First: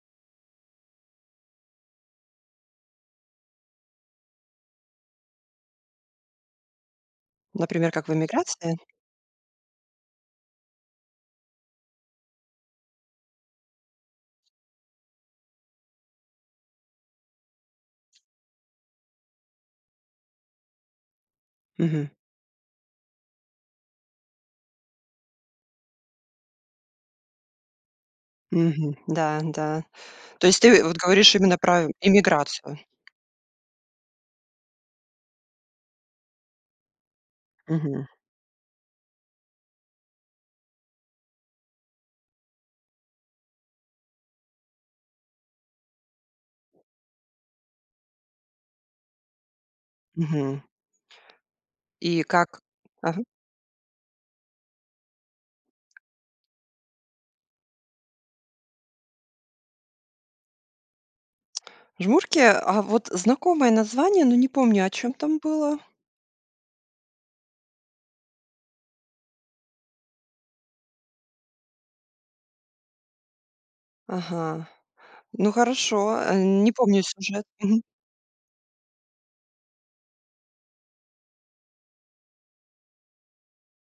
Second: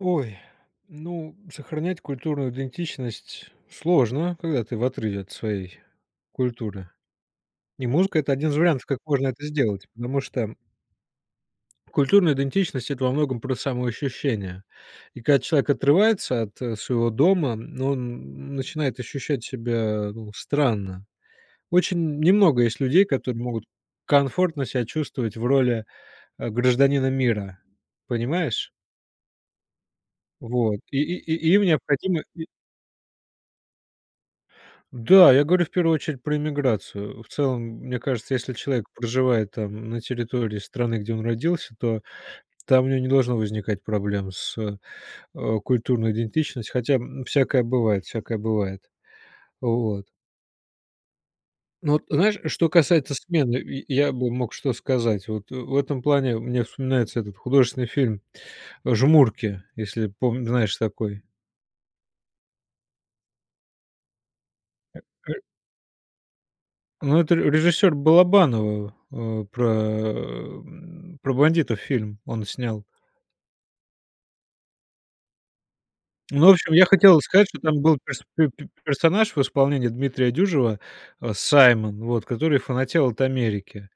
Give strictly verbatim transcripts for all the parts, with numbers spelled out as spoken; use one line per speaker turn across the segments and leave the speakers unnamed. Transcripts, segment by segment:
Ой, ну, сохранять культурную идентичность сложно, когда ты в отрыве от своей культуры. И
Например, как в
музыка это один из
эмиграции?
вариантов, как можно это сделать. Потому что культурная идентичность- это во многом про самоощущение. И когда человек отрывается от, э, своего дома, ну он н начинает ощущать себя, ну, странно. Очень
Мгм.
н немного есть людей, которые могут комфортно себя чувствовать в роли, э, гражданина мира. Понимаешь?
Мгм. Да, н-да. То есть ты,
Вот.
э, вот
И и
говоришь
и
именно
им
про
необходимо и
эмиграцию?
Да, я говорю в первую очередь про эмиграцию. В целом, м мне
Мгм.
кажется, если человек проживает, там, на территории страны, где он родился, то там у него не должно возникать проблем с, э, культурной идентичностью. Хотя, м, всякое бывает, всякое бывает. Вот.
Мгм.
Ну, вот
И
знаешь,
как?
что касается
Ага.
смены, и и я бы мог что сказать? Вот, э, в этом плане мне вспоминается этот художественный фильм, э, "Жмурки", если пом знаешь такой.
"Жмурки"? А вот знакомое название, но не помню, о
Э,
чём
э.
там было?
Ну, это ре режиссёра Балабанова, э, про, м, про бандитов фильм он снял.
Ага. Ну хорошо, э,
Ну, в
не
общем, я
помню
хотел
сюжет.
сказать, что там
Мгм.
был перс пе пе персонаж в исполнении Дмитрия Дюжева, э, Саймон, вот, который фанател от Америки.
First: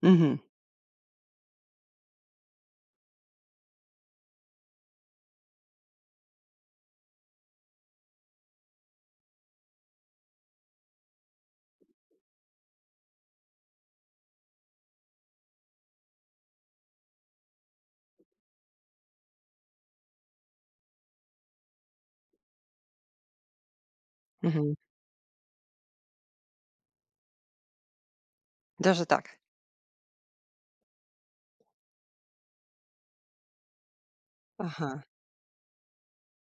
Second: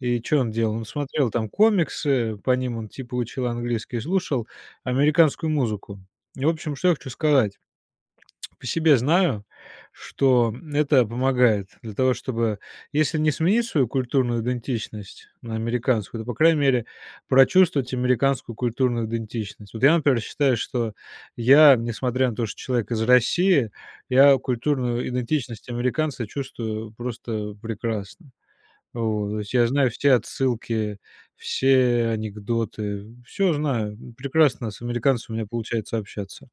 И
Мгм.
чё он делал? Он смотрел там комиксы, по ним он типа учил английский, и слушал американскую музыку. И в общем, что я хочу сказать. По себе знаю, что, м, это помогает для того, чтобы если не сменить свою культурную идентичность на американскую, то, по крайней мере, прочувствовать американскую культурную идентичность. Вот я, например, считаю, что я, несмотря на то, что человек из России, я
Мгм.
культурную идентичность американца чувствую просто прекрасно.
Даже
Вот.
так?
То есть я знаю все отсылки, все анекдоты. Всё знаю. М, прекрасно с
Ага.
американцами у меня получается общаться.